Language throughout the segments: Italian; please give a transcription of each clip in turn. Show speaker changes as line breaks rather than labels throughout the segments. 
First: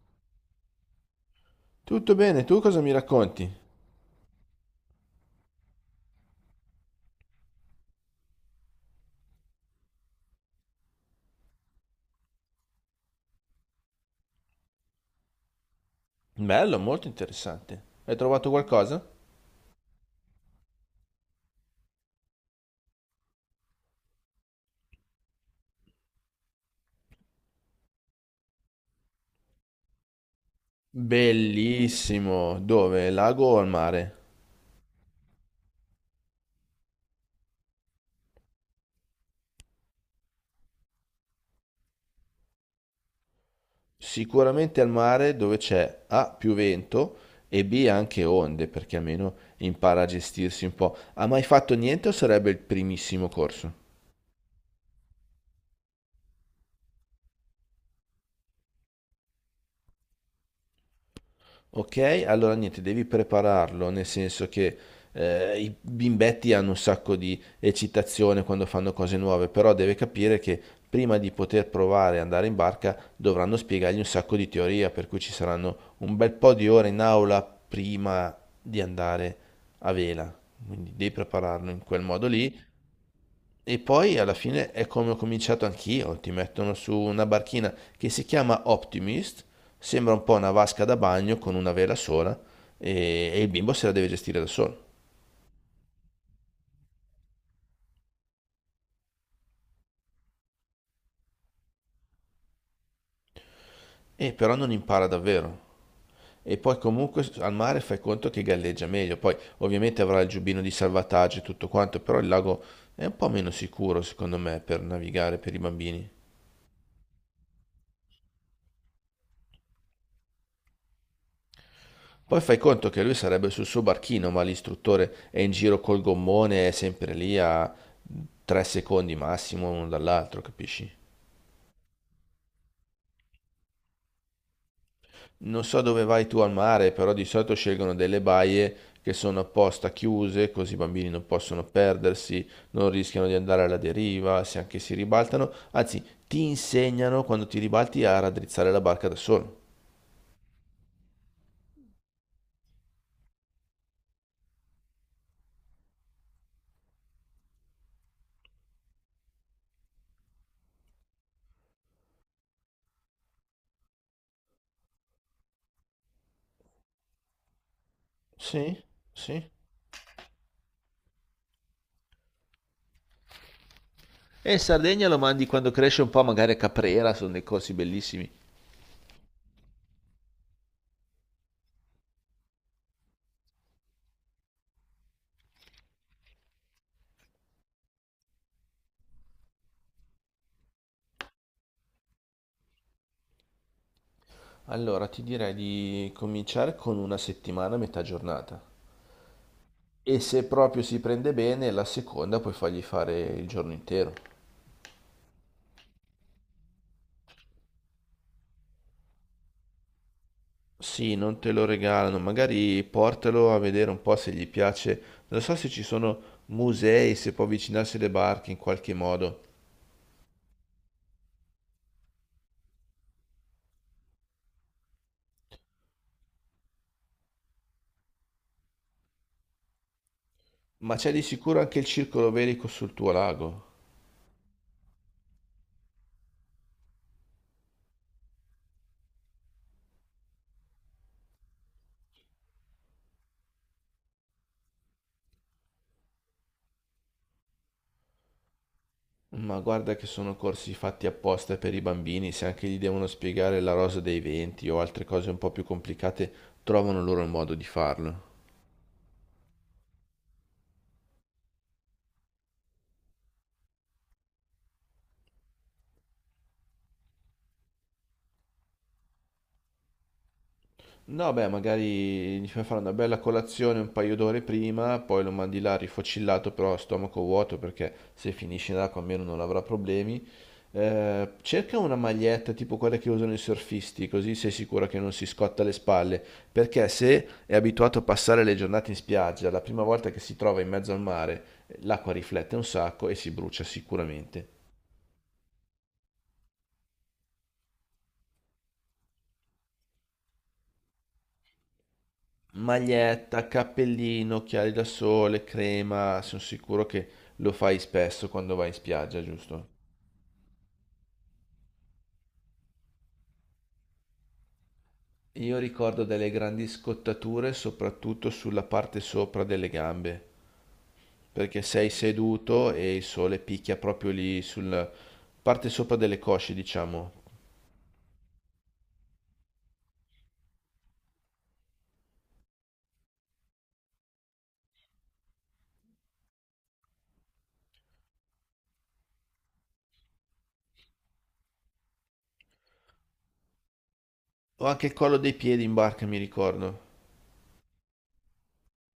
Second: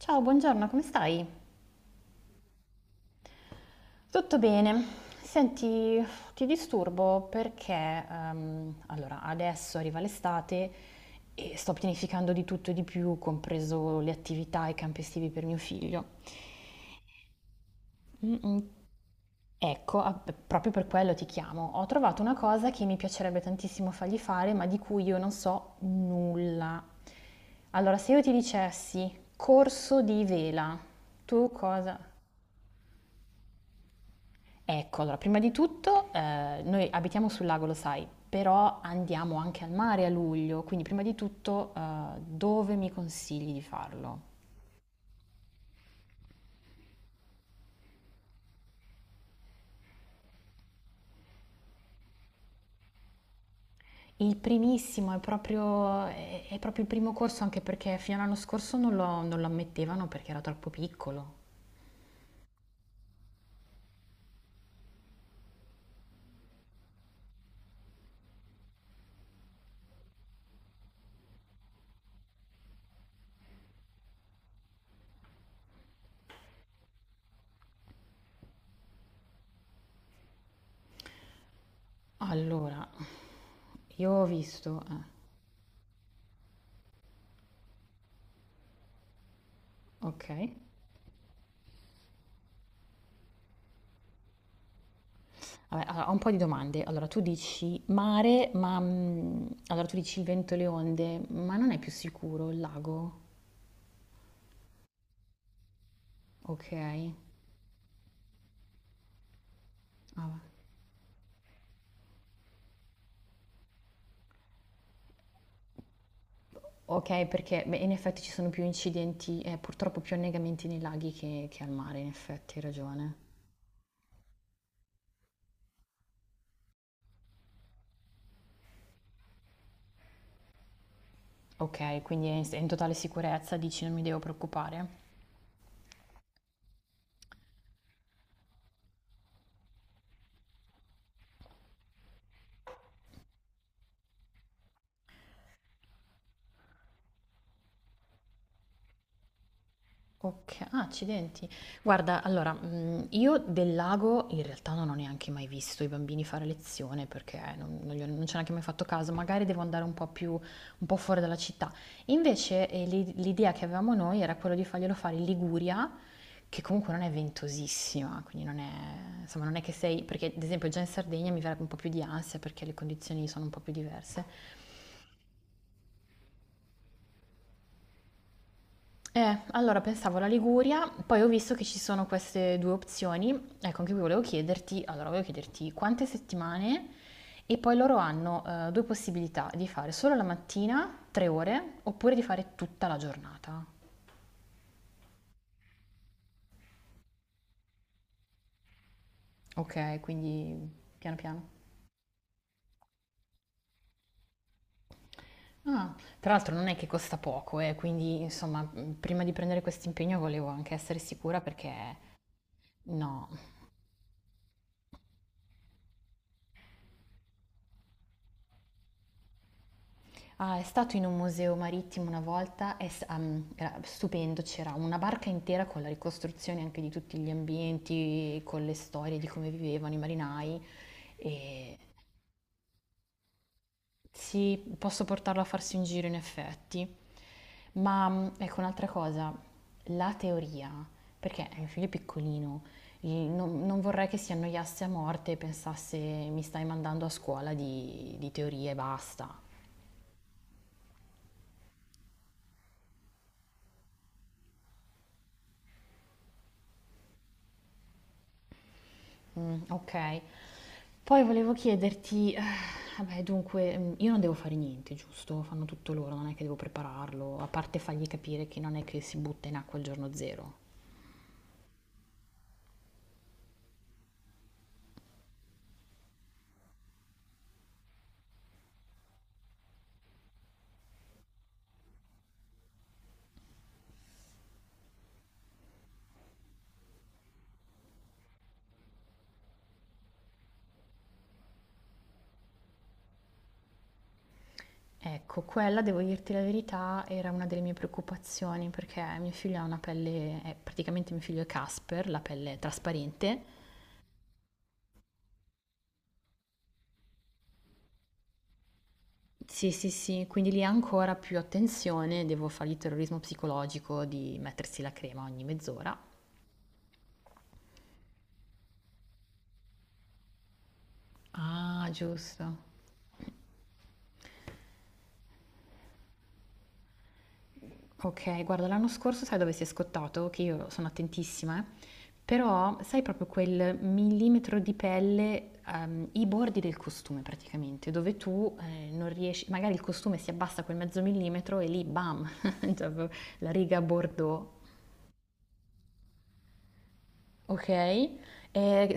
Ciao, buongiorno, come stai?
Tutto bene, tu cosa mi racconti?
Tutto bene. Senti, ti disturbo perché allora, adesso arriva l'estate e sto pianificando di tutto e di più, compreso le attività e i campi estivi per mio figlio.
Bello, molto interessante. Hai
Mm,
trovato
mm.
qualcosa?
Ecco, proprio per quello ti chiamo. Ho trovato una cosa che mi piacerebbe tantissimo fargli fare, ma di cui io non so nulla. Allora, se io ti dicessi corso di vela, tu cosa?
Bellissimo. Dove? Lago o al mare?
Ecco, allora, prima di tutto, noi abitiamo sul lago, lo sai, però andiamo anche al mare a luglio, quindi prima di tutto, dove mi consigli di farlo?
Sicuramente al mare dove c'è A più vento e B anche onde, perché almeno impara a gestirsi un po'. Ha mai fatto niente o sarebbe il primissimo corso?
Il primissimo è proprio è proprio il primo corso, anche perché fino all'anno scorso non lo ammettevano perché era troppo piccolo.
Ok, allora niente, devi prepararlo, nel senso che i bimbetti hanno un sacco di eccitazione quando fanno cose nuove, però deve capire che prima di poter provare a andare in barca dovranno spiegargli un sacco di teoria, per cui ci saranno un bel po' di ore in aula prima di andare a vela. Quindi devi prepararlo in quel modo lì
Allora,
e
io
poi
ho
alla fine
visto
è come ho cominciato anch'io, ti mettono su una barchina che si chiama Optimist, sembra un po' una
okay.
vasca da bagno con una vela sola e, il bimbo se la deve gestire da solo.
Vabbè, allora, ho un po' di domande. Allora, tu dici mare, ma, mhmm, allora tu dici il vento e le onde, ma non è più sicuro il lago?
E però non impara davvero. E poi
Okay.
comunque al mare fai conto che galleggia meglio, poi ovviamente avrà
Ah,
il
va.
giubbino di salvataggio e tutto quanto, però il lago è un po' meno sicuro secondo me per navigare per i bambini.
Ok, perché beh, in effetti ci sono più incidenti e purtroppo più annegamenti nei laghi che al mare, in
Poi
effetti,
fai
hai
conto che lui
ragione.
sarebbe sul suo barchino, ma l'istruttore è in giro col gommone, è sempre lì a tre secondi massimo uno dall'altro, capisci?
Ok, quindi è è in totale sicurezza, dici non mi devo preoccupare?
Non so dove vai tu al mare, però di solito scelgono delle baie che sono apposta chiuse, così i bambini non possono perdersi, non rischiano di andare alla deriva, se anche si ribaltano, anzi, ti insegnano quando ti ribalti a raddrizzare la barca da solo.
Oka ah, accidenti. Guarda, allora, mhmm, io del lago in realtà non ho neanche mai visto i bambini fare lezione perché non gli ho non ci ho neanche mai fatto caso, magari devo andare un po' fuori dalla città. Invece, l'idea che avevamo noi era quello di farglielo fare in Liguria, che comunque non è ventosissima, quindi non è
Sì,
insomma
sì.
non è che sei perché ad esempio già in Sardegna mi verrebbe un po' più di ansia perché le condizioni sono un po' più diverse.
E in Sardegna lo mandi quando cresce un po', magari a Caprera, sono dei corsi bellissimi.
Allora pensavo alla Liguria, poi ho visto che ci sono queste due opzioni. Ecco, anche qui volevo chiederti, quante settimane e poi loro hanno due possibilità di fare solo la mattina, 3 ore, oppure di fare tutta la giornata.
Allora, ti direi di cominciare con una settimana a metà giornata
Ok,
e se
quindi
proprio si
piano
prende
piano.
bene, la seconda puoi fargli fare il giorno intero.
Ah, tra l'altro non è che costa poco, quindi insomma, prima di prendere questo impegno volevo anche essere
Sì, non
sicura
te lo
perché
regalano, magari
no.
portalo a vedere un po' se gli piace. Non so se ci sono musei, se può avvicinarsi alle barche in qualche modo,
Ah, è stato in un museo marittimo una volta, era stupendo, c'era una barca intera con la ricostruzione anche di tutti gli ambienti, con le storie di come vivevano i marinai.
ma c'è di sicuro anche
E
il circolo velico sul tuo lago.
sì, posso portarlo a farsi un giro in effetti. Ma mm, ecco un'altra cosa, la teoria, perché è un figlio è piccolino, non vorrei che si annoiasse a morte e pensasse mi stai mandando a scuola di teoria e basta.
Ma guarda che sono corsi fatti apposta per i bambini, se anche gli devono spiegare la rosa dei venti o altre cose un po' più complicate, trovano loro il modo di farlo.
Okay. Poi volevo chiederti, vabbè dunque, mhmm, io non devo fare niente, giusto? Fanno tutto loro, non è che devo prepararlo, a parte fargli capire che non è che si butta in acqua il giorno zero.
No, beh, magari gli fai fare una bella colazione un paio d'ore prima, poi lo mandi là rifocillato, però a stomaco vuoto, perché se finisce in acqua almeno non avrà problemi. Cerca una maglietta tipo quella che usano i surfisti, così sei sicuro che non si scotta le spalle, perché se è abituato a passare le giornate in spiaggia, la prima volta che si trova in mezzo al mare, l'acqua riflette un sacco e si brucia sicuramente.
Ecco, quella devo dirti la verità, era una delle mie preoccupazioni perché mio figlio ha una pelle praticamente mio figlio è Casper, la pelle è trasparente.
Maglietta, cappellino, occhiali da sole, crema, sono sicuro che lo fai spesso quando vai in spiaggia, giusto?
Sì, sì, sì, quindi lì ancora più attenzione, devo fargli terrorismo psicologico di mettersi la crema ogni
Io
mezz'ora.
ricordo delle grandi scottature soprattutto sulla parte sopra delle gambe, perché sei
Ah, giusto.
seduto e il sole picchia proprio lì sulla parte sopra delle cosce, diciamo.
Okay, guarda l'anno scorso sai dove si è scottato? Che io sono attentissima, però sai proprio quel millimetro di pelle, i bordi del costume praticamente, dove tu non riesci, magari il costume si abbassa quel mezzo millimetro e lì bam, cioè proprio la riga bordeaux.
O anche il collo dei piedi in barca, mi ricordo.
Ok, e serve-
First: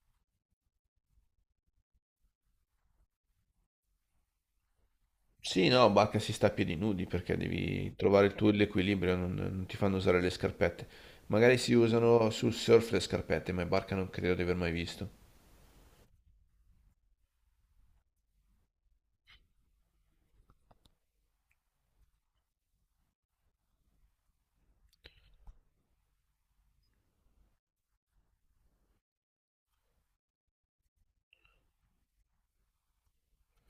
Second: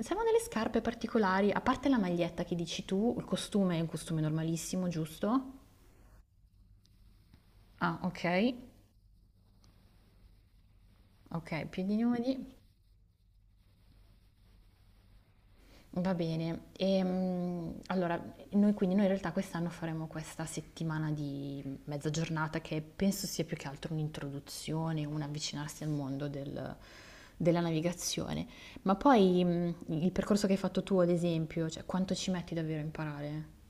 servono delle scarpe particolari, a parte la maglietta che dici tu, il costume è un costume normalissimo, giusto?
Sì, no, bacca si sta a piedi nudi perché devi
Ah, ok,
trovare il tuo l'equilibrio, non ti fanno usare le scarpette. Magari
ok,
si
più di
usano sul
nudi.
surf le scarpette, ma in barca non credo di aver mai visto.
Va bene, allora noi in realtà quest'anno faremo questa settimana di mezza giornata che penso sia più che altro un'introduzione, un avvicinarsi al mondo della navigazione, ma poi il percorso che hai fatto tu ad esempio, cioè quanto ci metti davvero a imparare?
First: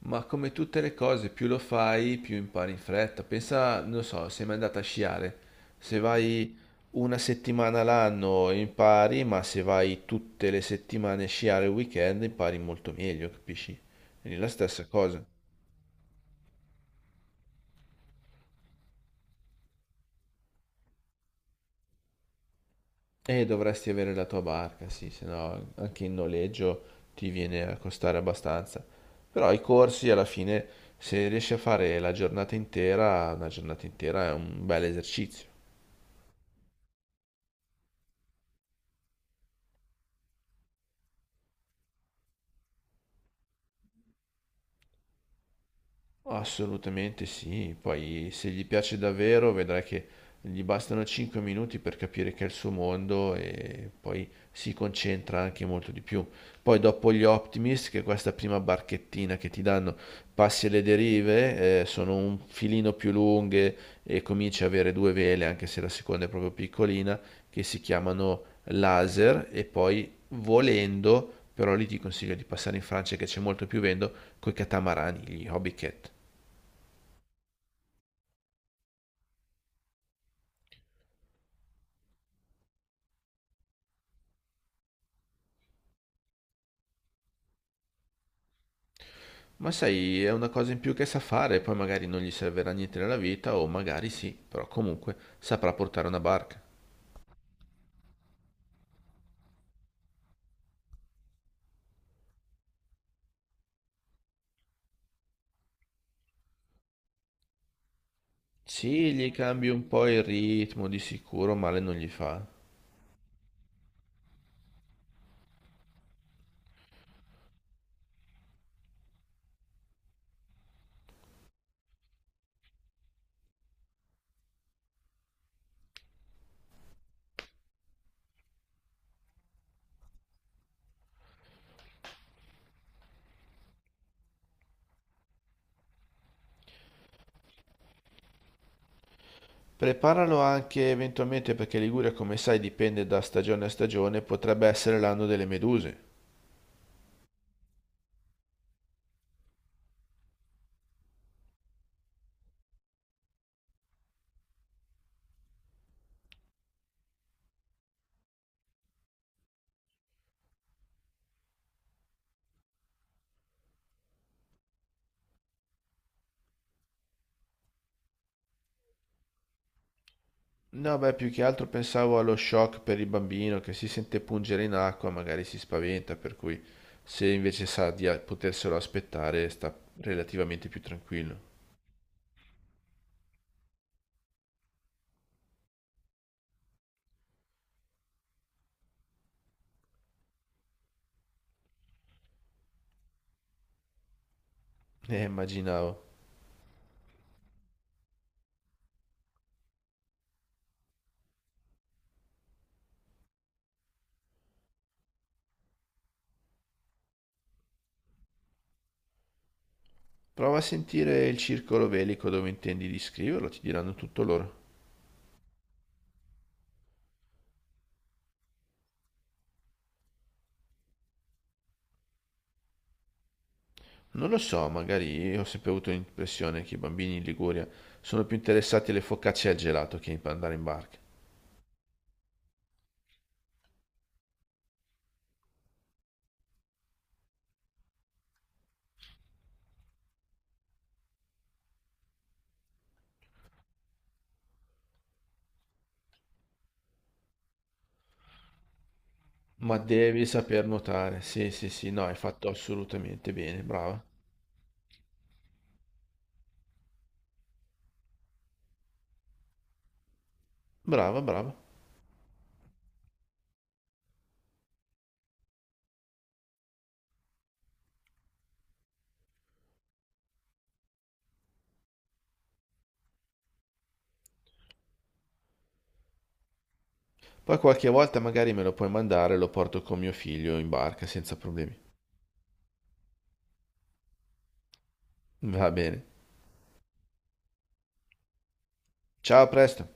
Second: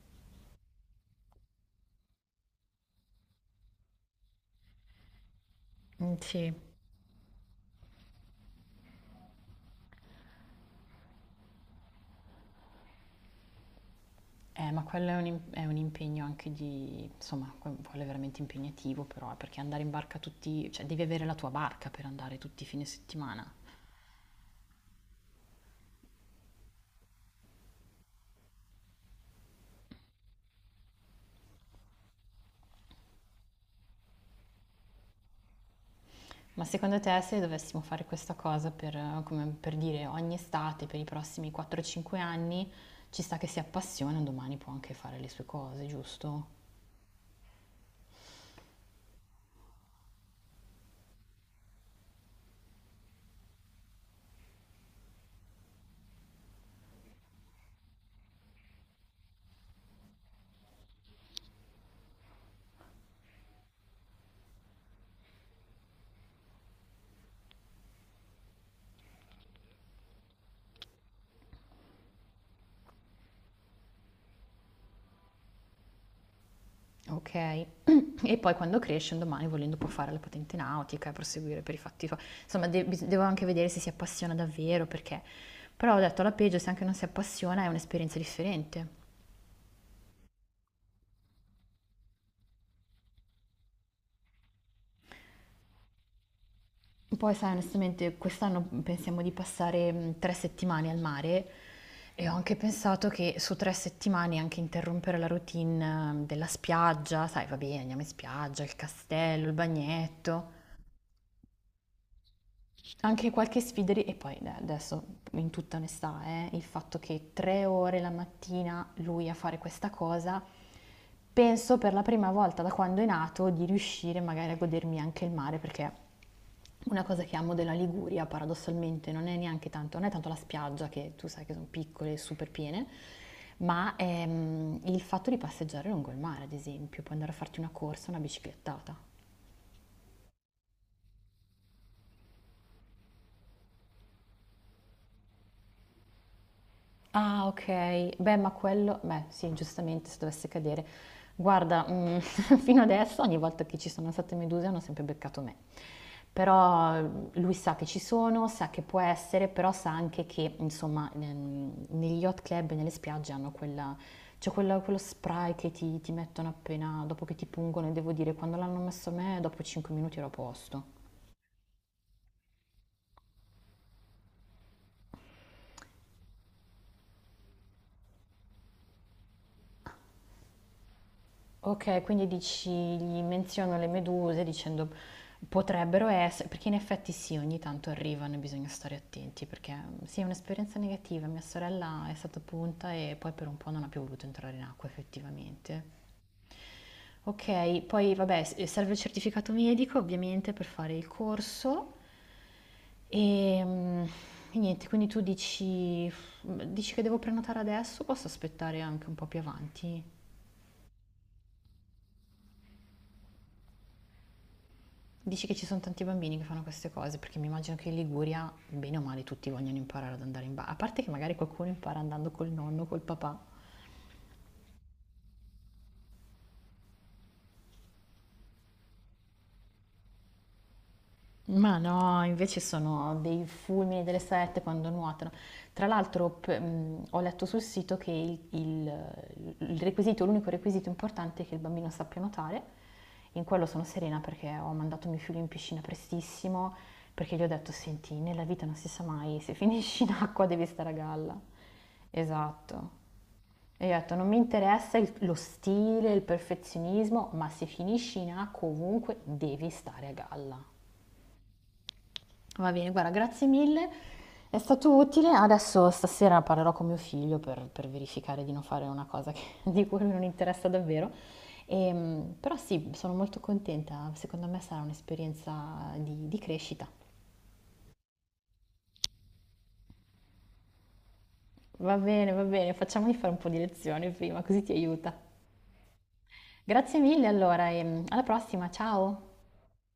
Ma come tutte le cose, più lo fai, più impari in fretta. Pensa, non so, sei mai andata a sciare. Se
Mm, sì.
vai una settimana l'anno impari, ma se vai tutte le settimane a sciare il weekend impari molto meglio, capisci? È la
Ma
stessa
quello è
cosa.
un, è un impegno anche di, insomma, quello è veramente impegnativo però, perché andare in barca tutti, cioè devi avere la tua barca per andare tutti i fine
E
settimana.
dovresti avere la tua barca, sì, se no anche in noleggio ti viene a costare abbastanza. Però i corsi alla fine, se riesci a fare la giornata intera, una giornata intera è un bel esercizio.
Ma secondo te se dovessimo fare questa cosa per, come per dire ogni estate, per i prossimi 4-5 anni, ci sta che si appassiona, un domani può anche fare le sue cose, giusto?
Assolutamente sì, poi se gli piace davvero vedrai che gli bastano 5 minuti per capire che è il suo mondo e poi si concentra anche molto di più. Poi dopo gli Optimist, che è questa prima barchettina che ti danno, passi alle derive, sono un filino più lunghe e cominci a avere due vele, anche se la seconda è proprio piccolina, che si chiamano laser e poi volendo, però lì ti consiglio di passare in Francia che c'è molto più vento, coi catamarani, gli hobby cat.
Ok, e poi quando cresce un domani volendo può fare la patente nautica e proseguire per i fatti suoi. Insomma, devo anche vedere se si appassiona davvero perché... Però ho detto alla peggio, se anche non si appassiona è un'esperienza differente.
Ma sai, è una cosa in più che sa fare, poi magari non gli servirà niente nella vita, o magari sì, però comunque saprà portare una barca.
Poi sai, onestamente, quest'anno pensiamo di passare 3 settimane al mare e ho anche pensato che su 3 settimane anche interrompere la routine della spiaggia, sai, va bene, andiamo in spiaggia, il
Sì, gli
castello, il
cambi un po' il
bagnetto,
ritmo, di sicuro male non gli fa.
anche qualche sfideri, e poi adesso in tutta onestà, il fatto che 3 ore la mattina lui a fare questa cosa, penso per la prima volta da quando è nato di riuscire magari a godermi anche il mare, perché una cosa che amo della Liguria paradossalmente non è neanche tanto, non è tanto la spiaggia, che tu sai che sono piccole e super piene, ma il fatto di passeggiare lungo il mare, ad esempio, puoi andare a farti una corsa, una biciclettata.
Preparalo anche eventualmente perché Liguria, come sai, dipende da stagione a stagione, potrebbe essere l'anno delle meduse.
Ah, okay. Beh, ma quello beh, sì, giustamente se dovesse cadere. Guarda, mhmm, fino adesso ogni volta che ci sono state meduse hanno sempre beccato me. Però, mhmm, lui sa che ci sono, sa che può essere, però sa anche che, insomma, negli yacht club e nelle spiagge hanno quella c'è quella quello spray che ti mettono appena dopo che ti pungono e devo dire, quando l'hanno messo a me dopo 5 minuti ero a posto.
No, beh, più che altro pensavo allo shock per il bambino che si sente pungere in acqua, magari si spaventa, per cui se invece sa di poterselo aspettare, sta relativamente più tranquillo.
Okay, quindi dici gli menziono le meduse dicendo potrebbero esse perché in effetti sì, ogni tanto arrivano e bisogna stare attenti perché, mhmm, sì, è un'esperienza negativa. Mia sorella è stata punta e poi per un po' non ha più voluto entrare in acqua effettivamente.
Immaginavo.
Okay, poi vabbè s serve il certificato medico ovviamente per fare il corso, ehm, e niente, quindi tu dici mm, dici che devo prenotare adesso o posso aspettare anche un po' più avanti?
Prova a sentire il circolo velico dove intendi di scriverlo, ti diranno tutto loro.
Dici che ci sono tanti bambini che fanno queste cose, perché mi immagino che in Liguria, bene o male, tutti vogliono imparare ad andare in bagno. A parte che magari qualcuno impara andando col nonno, col papà.
Non lo so, magari ho sempre avuto l'impressione che i bambini in Liguria sono più interessati alle focacce e al gelato che a andare in barca.
Ma no, invece sono dei fulmini delle sette quando nuotano. Tra l'altro, ho letto sul sito che il requisito, l'unico requisito importante è che il bambino sappia nuotare. In quello sono serena perché ho mandato mio figlio in piscina prestissimo, perché gli ho detto, senti, nella vita non si sa mai, se
Ma
finisci in
devi
acqua
saper
devi stare a
nuotare,
galla.
sì, sì, sì, no, hai fatto
Esatto.
assolutamente bene,
E gli ho
brava,
detto, non mi interessa lo stile, il perfezionismo, ma se finisci in acqua ovunque devi stare a galla.
brava, brava.
Va bene, guarda, grazie mille. È stato utile. Adesso stasera parlerò con mio figlio per verificare di non fare una cosa di cui lui non interessa davvero. Però sì, sono molto contenta. Secondo me sarà un'esperienza di crescita.
Poi qualche volta magari me lo puoi mandare e lo porto con mio figlio in barca senza problemi.
Va bene, facciamogli fare un po' di lezioni prima, così ti aiuta.
Va bene.
Grazie mille allora e alla prossima, ciao!
Ciao, a presto.